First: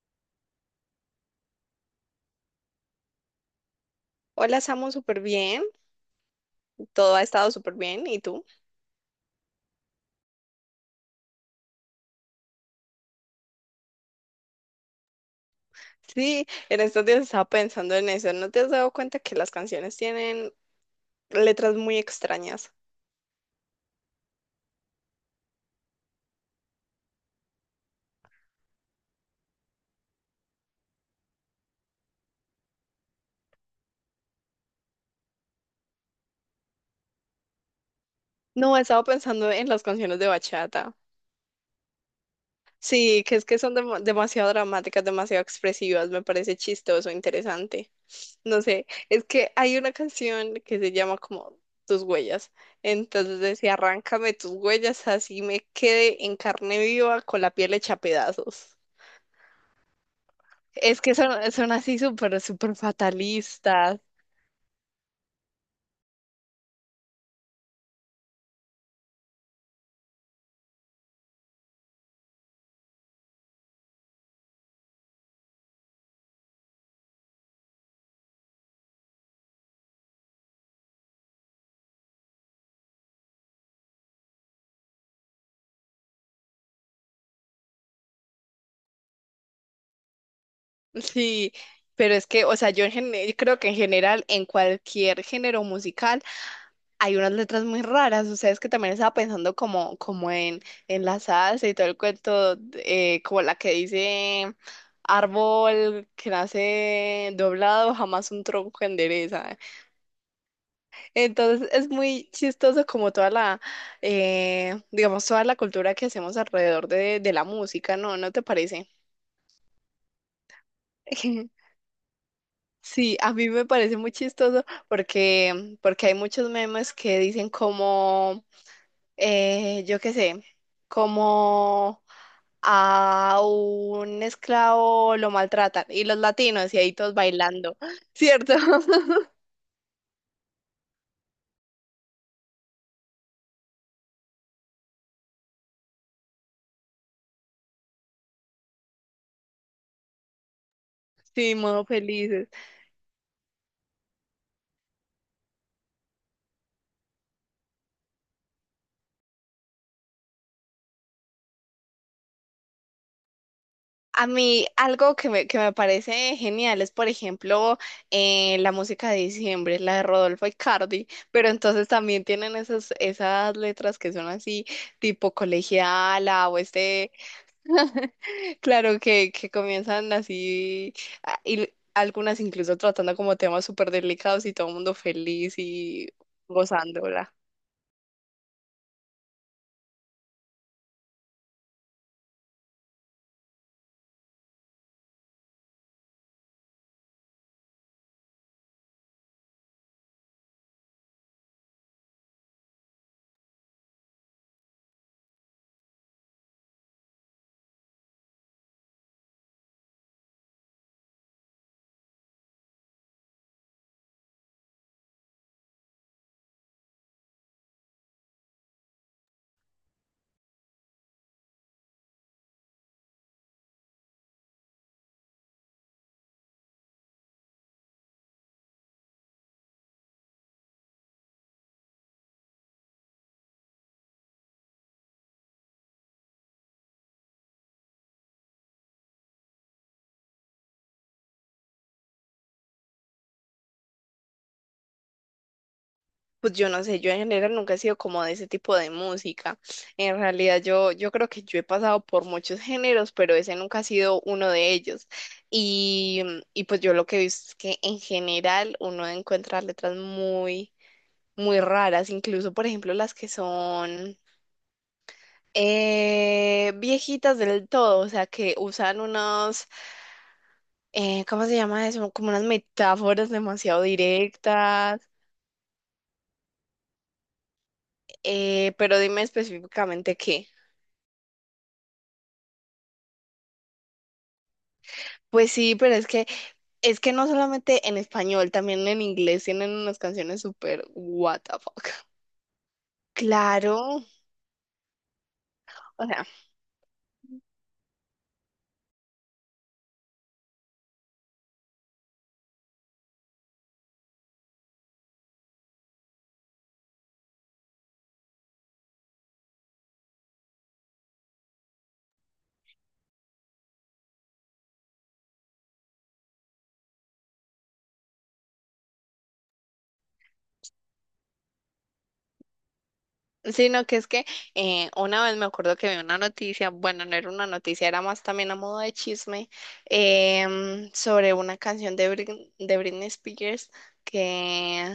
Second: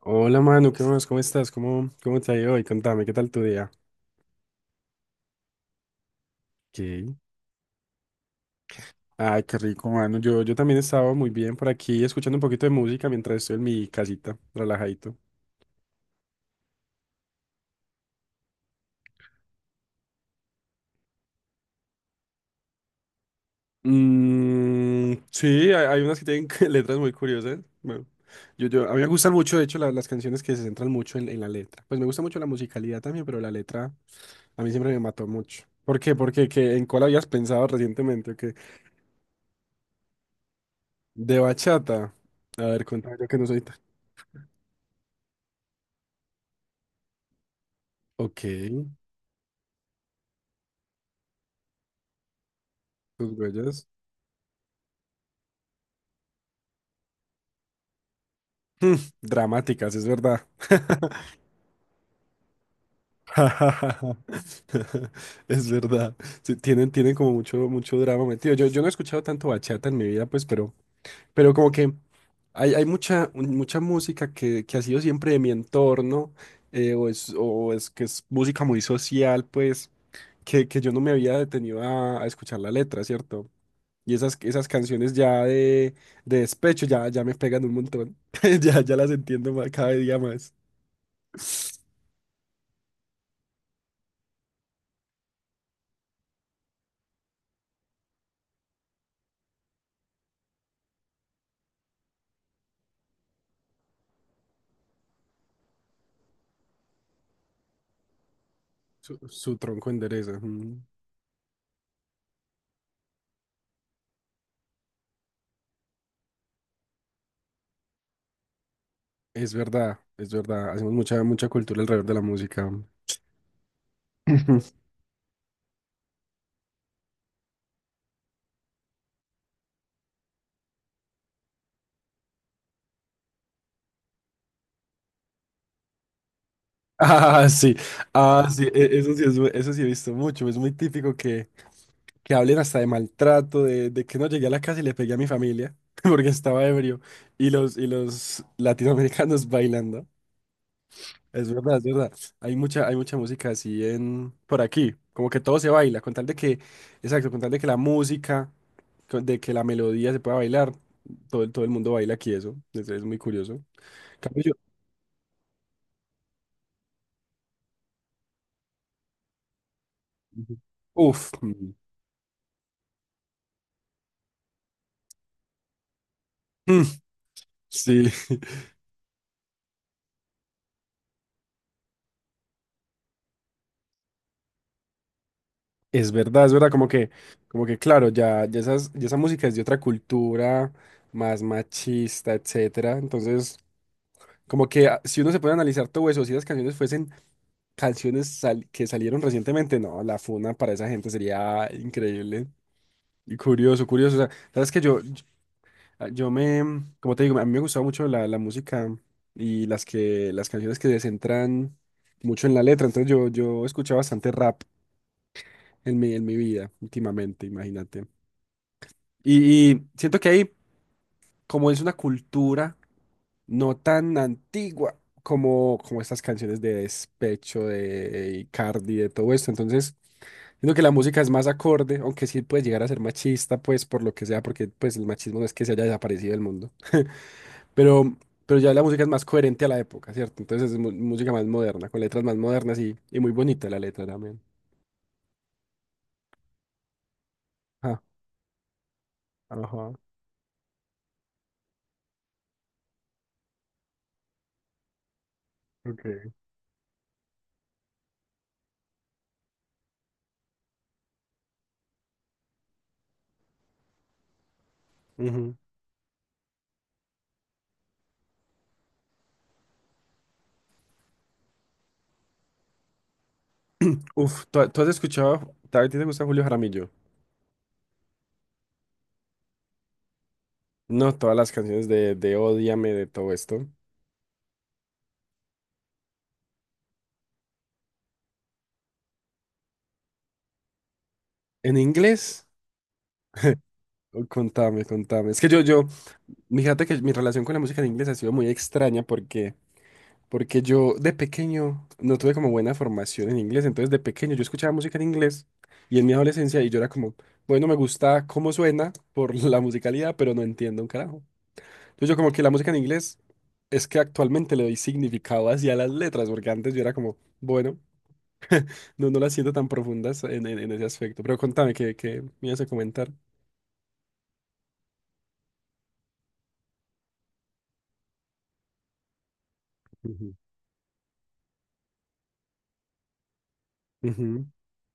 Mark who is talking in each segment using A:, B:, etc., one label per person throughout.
A: Hola Manu, ¿qué más? ¿Cómo estás? ¿Cómo te ha ido hoy? Contame, ¿qué tal tu día?
B: Hola, Samu, súper bien.
A: Ok.
B: Todo ha estado súper bien. ¿Y tú?
A: Ay, qué rico, mano. Yo también estaba muy bien por aquí escuchando un poquito de música mientras estoy en mi casita, relajadito.
B: Sí, en estos días estaba pensando en eso. ¿No te has dado cuenta que las canciones tienen letras muy extrañas?
A: Mm, sí, hay unas que tienen letras muy curiosas. Bueno, a mí me gustan mucho, de hecho, las canciones que se centran mucho en la letra. Pues me gusta mucho la musicalidad también, pero la letra a mí siempre me mató mucho. ¿Por qué? Porque ¿en cuál habías pensado recientemente? ¿O qué?
B: No, he estado pensando en las canciones de bachata.
A: De bachata. A ver, cuéntame,
B: Sí,
A: yo
B: que
A: que
B: es
A: no
B: que
A: soy
B: son
A: tan...
B: demasiado dramáticas, demasiado expresivas. Me parece chistoso, interesante.
A: Ok.
B: No sé, es que hay una canción que se llama como Tus huellas.
A: Sus
B: Entonces decía,
A: huellas
B: arráncame tus huellas, así me quede en carne viva con la piel hecha pedazos.
A: mm, dramáticas, es verdad.
B: Es que son así súper fatalistas.
A: Es verdad. Sí, tienen como mucho, mucho drama metido. Yo no he escuchado tanto bachata en mi vida, pues, pero como que hay mucha, mucha música que ha sido siempre de mi entorno, o es que es música muy social, pues, que yo no me había detenido a escuchar la letra, ¿cierto? Y esas canciones ya de despecho ya me pegan un montón. Ya las entiendo más, cada día más.
B: Sí,
A: Su,
B: pero es que, o sea, yo, yo creo que en general, en cualquier género musical, hay unas letras muy raras. O sea, es que también estaba pensando como en la salsa y todo el cuento, como la que dice árbol que nace doblado, jamás un tronco
A: su
B: endereza.
A: tronco endereza. Mm.
B: Entonces es muy chistoso como toda la, digamos, toda la cultura que hacemos alrededor de la música, ¿no? ¿No te parece?
A: Es verdad, es verdad. Hacemos mucha, mucha cultura alrededor de la música.
B: Sí, a mí me parece muy chistoso
A: Ujú.
B: porque, porque hay muchos memes que dicen como, yo qué sé, como a un esclavo lo maltratan y los latinos y ahí todos
A: Ah, sí,
B: bailando,
A: ah,
B: ¿cierto?
A: sí, eso sí, eso sí he visto mucho. Es muy típico que hablen hasta de maltrato, de que no llegué a la casa y le pegué a mi familia porque estaba ebrio y los latinoamericanos bailando. Es
B: Sí,
A: verdad, es
B: modo
A: verdad.
B: felices.
A: Hay mucha música así en por aquí. Como que todo se baila, con tal de que, exacto, con tal de que la música, de que la melodía se pueda bailar, todo, todo el mundo baila aquí eso. Es muy curioso. En
B: A
A: cambio yo.
B: mí algo que me parece genial es, por ejemplo, la música de diciembre, la de Rodolfo
A: Ujú.
B: Icardi,
A: Uf.
B: pero
A: Mm,
B: entonces también tienen esas, esas letras que son así, tipo colegiala o
A: mm,
B: este,
A: sí,
B: claro, que comienzan así, y algunas incluso tratando como temas súper delicados y todo el mundo feliz y
A: es verdad, es verdad. Como que,
B: gozándola.
A: como que claro, ya esa música es de otra cultura, más machista, etcétera. Entonces, como que ah, si uno se puede analizar todo eso, si las canciones fuesen canciones que salieron recientemente, no, la funa para esa gente sería increíble y curioso, curioso. O sea, sabes que yo me, como te digo, a mí me gustaba mucho la música y las canciones que se centran mucho en la letra. Entonces yo escuché bastante rap en mi vida últimamente, imagínate. Y siento que ahí como es una cultura no tan antigua como estas canciones de despecho, de Icardi, de todo esto. Entonces, siento que la música es más acorde, aunque sí puede llegar a ser machista, pues por lo que sea, porque pues el machismo no es que se haya desaparecido del mundo. Pero, pero ya la música es más coherente a la época, ¿cierto? Entonces música más moderna, con letras más modernas y muy bonita la letra también.
B: Pues yo no sé, yo en general nunca he
A: Ah,
B: sido como de ese tipo de música.
A: ajá,
B: En realidad yo, yo creo que yo he pasado por muchos géneros, pero ese nunca ha sido uno de ellos. Y,
A: ok.
B: y pues yo lo que he visto es que en general uno encuentra letras muy, muy raras, incluso por ejemplo las que son
A: Ujú.
B: viejitas del todo, o sea que usan unos, ¿cómo se llama eso? Como unas metáforas demasiado
A: Uf, ¿tú has
B: directas,
A: escuchado, a ti te gusta Julio Jaramillo?
B: pero dime específicamente qué.
A: No, todas las canciones de Ódiame, de todo esto.
B: Pues sí, pero es que es que no solamente en español, también en inglés tienen unas canciones súper what the
A: ¿En
B: fuck.
A: inglés?
B: Claro,
A: Oh, contame, contame. Es que
B: o sea,
A: fíjate que mi relación con la música en inglés ha sido muy extraña porque, yo de pequeño no tuve como buena formación en inglés. Entonces de pequeño yo escuchaba música en inglés y en mi adolescencia y yo era como, bueno, me gusta cómo suena por la musicalidad, pero no entiendo un carajo. Entonces yo como que la música en inglés es que actualmente le doy significado hacia las letras porque antes yo era como, bueno. No, no las siento tan profundas en ese aspecto. Pero contame, ¿qué me ibas a comentar?
B: sino que es que una vez me acuerdo que vi una noticia, bueno, no era una noticia, era más también a modo de chisme,
A: Ujú.
B: sobre una canción de, de Britney Spears
A: Ujú,
B: que,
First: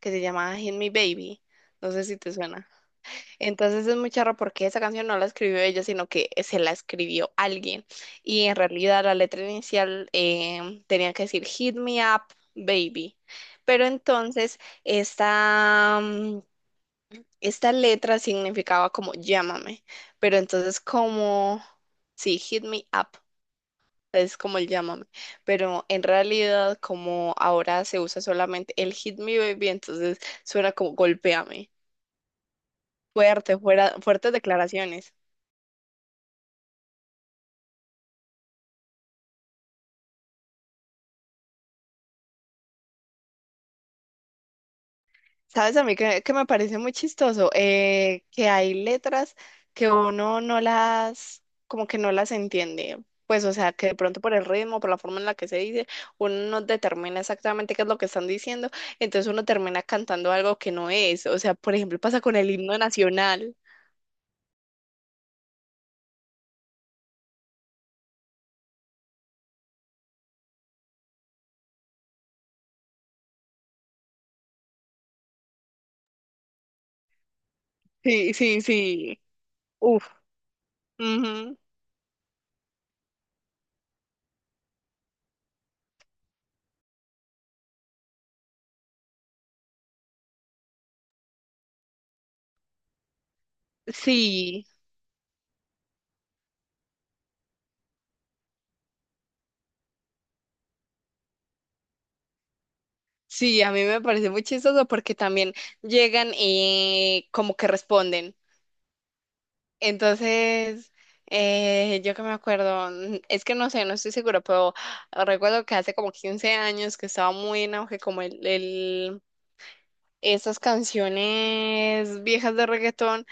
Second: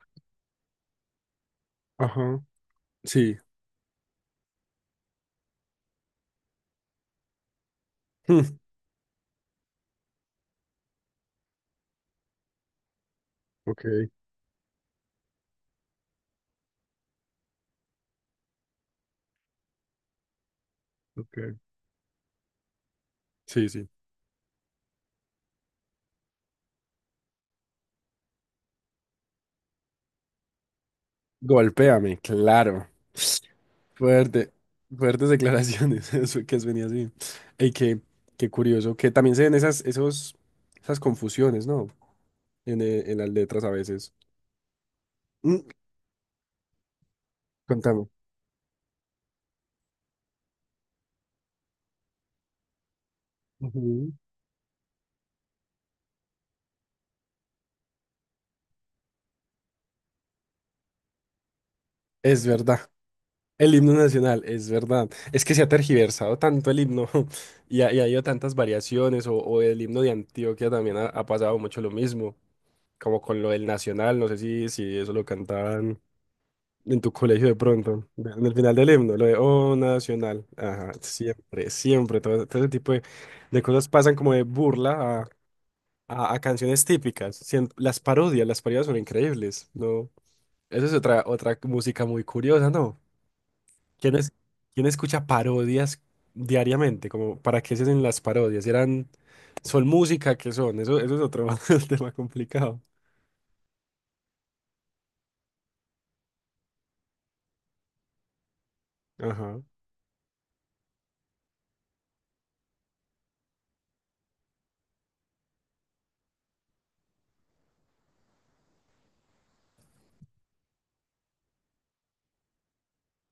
B: que se llamaba Hit Me Baby. No sé si te
A: ajá.
B: suena.
A: Sí.
B: Entonces es muy charro porque esa canción no la escribió ella, sino que se la escribió alguien. Y en
A: Hmm,
B: realidad la letra inicial tenía que decir Hit me up, baby.
A: ok,
B: Pero entonces esta esta letra significaba como llámame. Pero entonces
A: ok.
B: como, sí, hit me up.
A: Sí, sí.
B: Es como el llámame, pero en realidad como ahora se usa solamente el hit me baby, entonces suena como golpéame.
A: Golpéame, claro.
B: Fuerte, fuera, fuertes
A: Fuerte.
B: declaraciones.
A: Fuertes declaraciones. Eso que es venía así. Y qué curioso. Que también se ven esas confusiones, ¿no? En las letras a veces. Mm,
B: ¿Sabes a mí que me parece muy chistoso?
A: Contame.
B: Que hay letras que uno no las, como que no las entiende. Pues, o sea, que de
A: Ujú.
B: pronto por el ritmo, por la forma en la que se dice, uno no determina exactamente qué es lo que están diciendo, entonces uno termina cantando algo que no es. O sea, por ejemplo, pasa con
A: Es
B: el himno
A: verdad.
B: nacional.
A: El himno nacional, es verdad. Es que se ha tergiversado tanto el himno y ha habido tantas variaciones. O el himno de Antioquia también ha pasado mucho lo mismo, como con lo del nacional. No sé si eso lo cantaban en tu colegio de pronto,
B: Sí,
A: en el
B: sí,
A: final del himno,
B: sí.
A: lo de Oh
B: Uf.
A: Nacional. Ajá,
B: Ujú.
A: siempre, siempre. Todo ese tipo de cosas pasan como de burla a canciones típicas. Las parodias son increíbles, ¿no? Eso es otra música muy curiosa, ¿no? ¿Quién es,
B: Sí,
A: quién escucha parodias diariamente? Como, ¿para qué se hacen las parodias? ¿Son música? ¿Qué son? Eso es otro tema complicado.
B: sí, a mí me parece muy chistoso porque también llegan y como que responden.
A: Ajá,
B: Entonces, yo que me acuerdo, es que no sé, no estoy segura, pero recuerdo que hace como 15 años que estaba muy en auge como esas canciones viejas de reggaetón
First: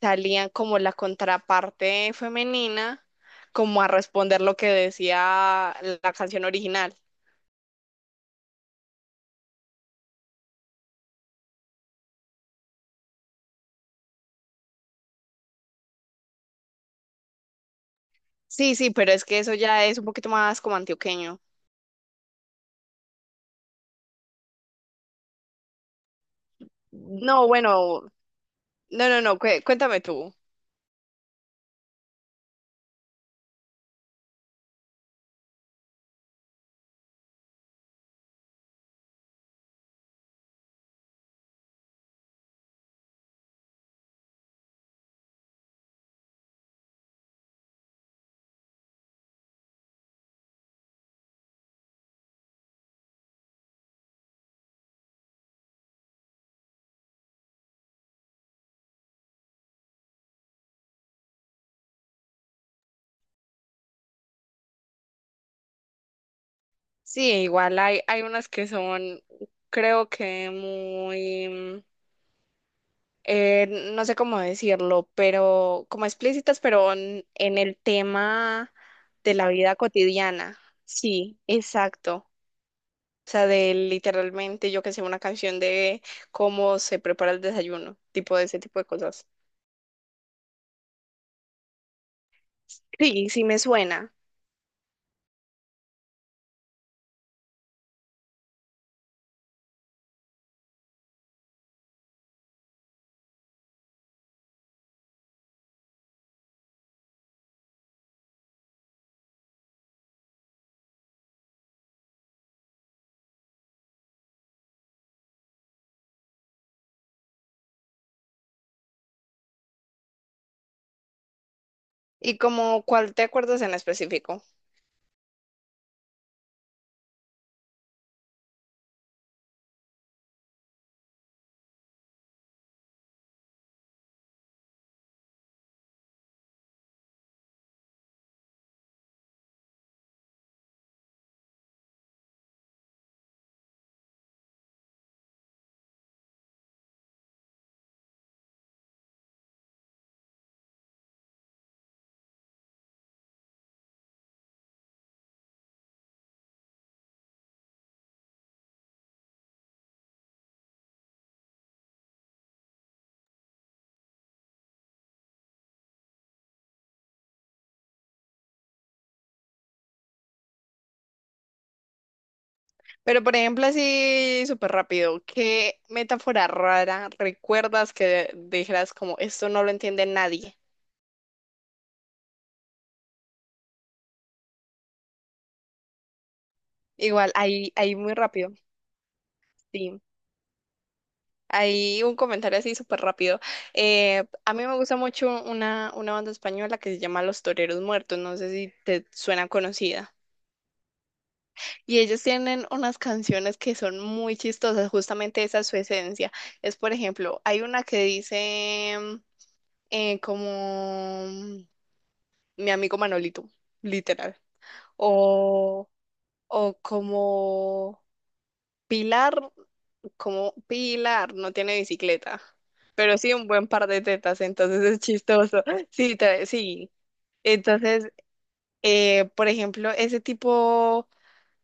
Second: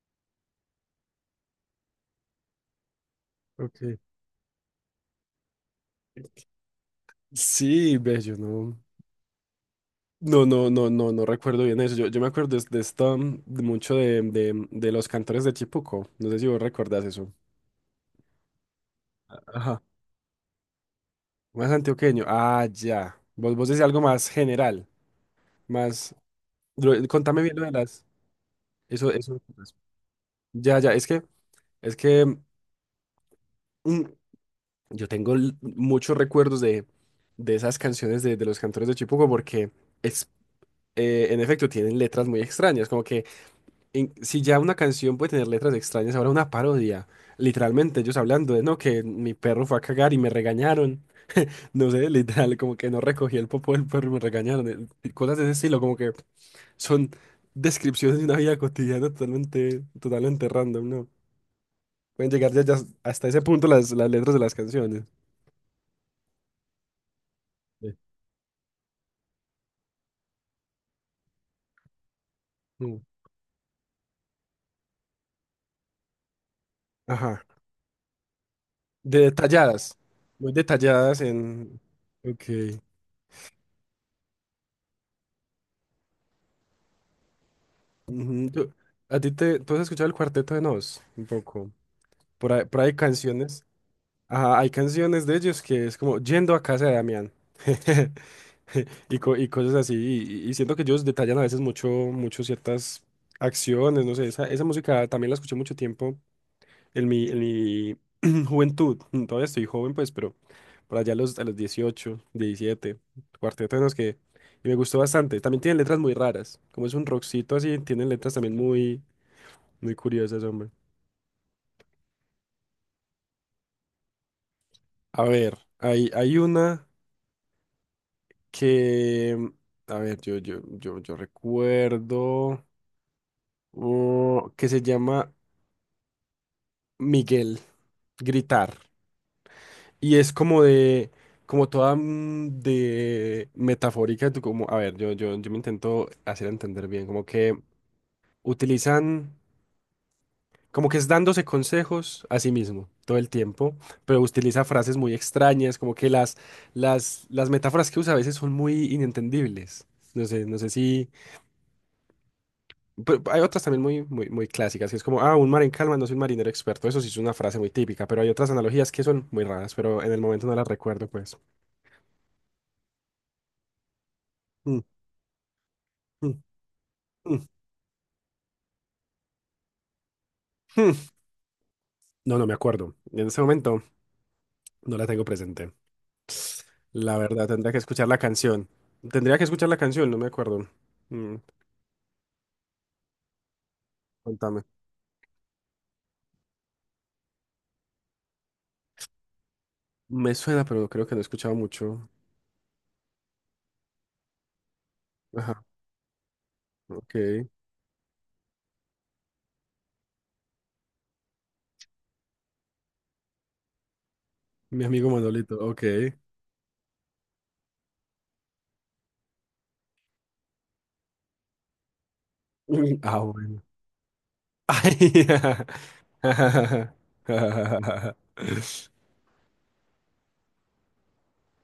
B: salían como la contraparte femenina, como a
A: ok.
B: responder lo que decía la canción original.
A: Sí, ve, yo no. No, no, no, no, no recuerdo bien eso. Yo me acuerdo de esta, de, los cantores de Chipuco. No sé si vos recordás eso.
B: Sí, sí, pero es que eso
A: Ajá.
B: ya es un poquito más como antioqueño.
A: Más antioqueño. Ah, ya. Vos decís algo más general, más... Contame
B: No,
A: bien lo de
B: bueno,
A: las...
B: no,
A: Eso,
B: no, no,
A: eso.
B: cuéntame tú.
A: Ya, ya, es que mm, yo tengo muchos recuerdos de esas canciones de los cantores de Chipuco porque es, en efecto tienen letras muy extrañas, como que si ya una canción puede tener letras extrañas, ahora una parodia, literalmente ellos hablando de, no, que mi perro fue a cagar y me regañaron, no sé, literal, como que no recogí el popo del perro y me regañaron, y cosas de ese estilo, como que son descripciones de una vida cotidiana totalmente, totalmente random, ¿no? Pueden llegar ya hasta ese punto las letras de las canciones.
B: Sí, igual
A: Sí.
B: hay, hay unas que son, creo que muy,
A: Mm.
B: eh, no sé cómo decirlo, pero como explícitas, pero
A: Ajá.
B: en el tema
A: De
B: de la vida
A: detalladas, muy
B: cotidiana.
A: detalladas
B: Sí,
A: en...
B: exacto.
A: Ok.
B: O sea, de literalmente, yo que sé, una canción de cómo se prepara el desayuno, tipo de
A: Ujú,
B: ese tipo de cosas.
A: ¿Tú has escuchado el Cuarteto de Nos? Un poco. Por ahí hay
B: Sí, sí me
A: canciones.
B: suena.
A: Ajá, hay canciones de ellos que es como yendo a casa de Damián. Y cosas así. Y siento que ellos detallan a veces mucho, mucho ciertas acciones, no sé. Esa música también la escuché mucho tiempo en mi juventud, todavía estoy joven, pues, pero por allá a los, 18 17, Cuarteto de Nos, que... Y me gustó bastante. También tienen letras muy raras. Como es un rockcito así, tienen letras también muy, muy curiosas, hombre.
B: ¿Y como cuál te acuerdas en específico?
A: A ver, hay una que... mm, a ver, yo recuerdo... oh, que se llama Miguel, Gritar. Y es como de, como toda de metafórica, tú como, a ver, yo me intento hacer entender bien, como que utilizan, como que es dándose consejos a sí mismo todo el tiempo, pero utiliza frases muy extrañas, como que las metáforas que usa a veces son muy inentendibles. No sé si, pero hay otras también muy, muy, muy clásicas, que es como, ah, un mar en calma no es un marinero experto, eso sí es una frase muy típica, pero hay otras analogías que son muy raras, pero en el momento no las recuerdo, pues.
B: Pero por ejemplo, así súper
A: Mm,
B: rápido, ¿qué
A: mm,
B: metáfora rara
A: mm.
B: recuerdas que dijeras como esto no lo entiende nadie?
A: No, no me acuerdo. En ese momento no la tengo presente. La
B: Igual,
A: verdad,
B: ahí,
A: tendría que
B: ahí
A: escuchar
B: muy
A: la
B: rápido,
A: canción. Tendría que escuchar la
B: sí.
A: canción, no me acuerdo. Mm,
B: Ahí un comentario así súper rápido. A
A: contame.
B: mí me gusta mucho una banda española que se llama Los Toreros Muertos, no sé si te suena conocida.
A: Me suena, pero creo que no he escuchado
B: Y
A: mucho.
B: ellos tienen unas canciones que son muy chistosas, justamente esa
A: Ajá,
B: es su esencia. Es, por ejemplo,
A: ok.
B: hay una que dice como... mi amigo Manolito, literal.
A: Mi amigo Manolito, ok.
B: O, o Pilar, como Pilar no tiene bicicleta,
A: Mm,
B: pero
A: ah,
B: sí un
A: bueno.
B: buen par de tetas, entonces
A: Ay,
B: es chistoso. Sí, sí. Entonces, por ejemplo, ese tipo,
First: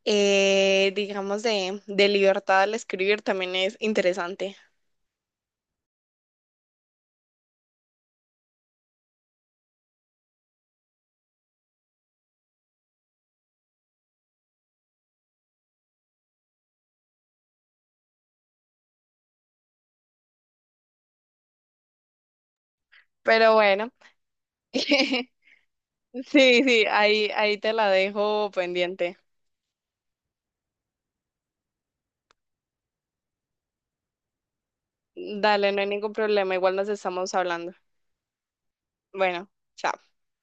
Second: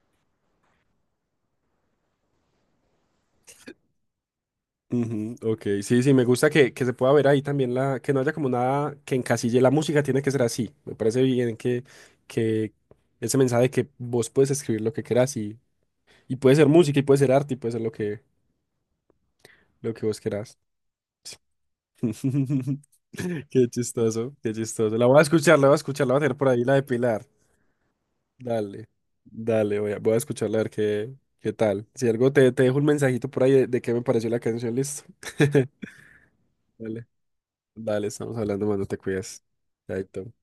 B: digamos, de libertad al escribir también es interesante.
A: ujú, ok, sí, sí, me gusta que se pueda ver ahí también que no haya como nada que encasille la música, tiene que ser así. Me parece bien que ese mensaje de que vos puedes escribir lo que quieras y puede ser música, y puede ser arte, y puede ser lo que vos querás.
B: Pero
A: Qué
B: bueno,
A: chistoso, qué chistoso. La voy a
B: sí,
A: escuchar, la voy a escuchar, la voy a tener por ahí, la de
B: sí,
A: Pilar.
B: ahí, ahí te la dejo
A: Dale,
B: pendiente.
A: dale, voy a escucharla a ver qué tal. Si algo te dejo un mensajito por ahí de qué me pareció la canción, listo.
B: Dale, no hay ningún problema, igual nos
A: Dale,
B: estamos hablando.
A: dale, estamos hablando, mano, te cuidas.
B: Bueno, chao.
A: Chaito.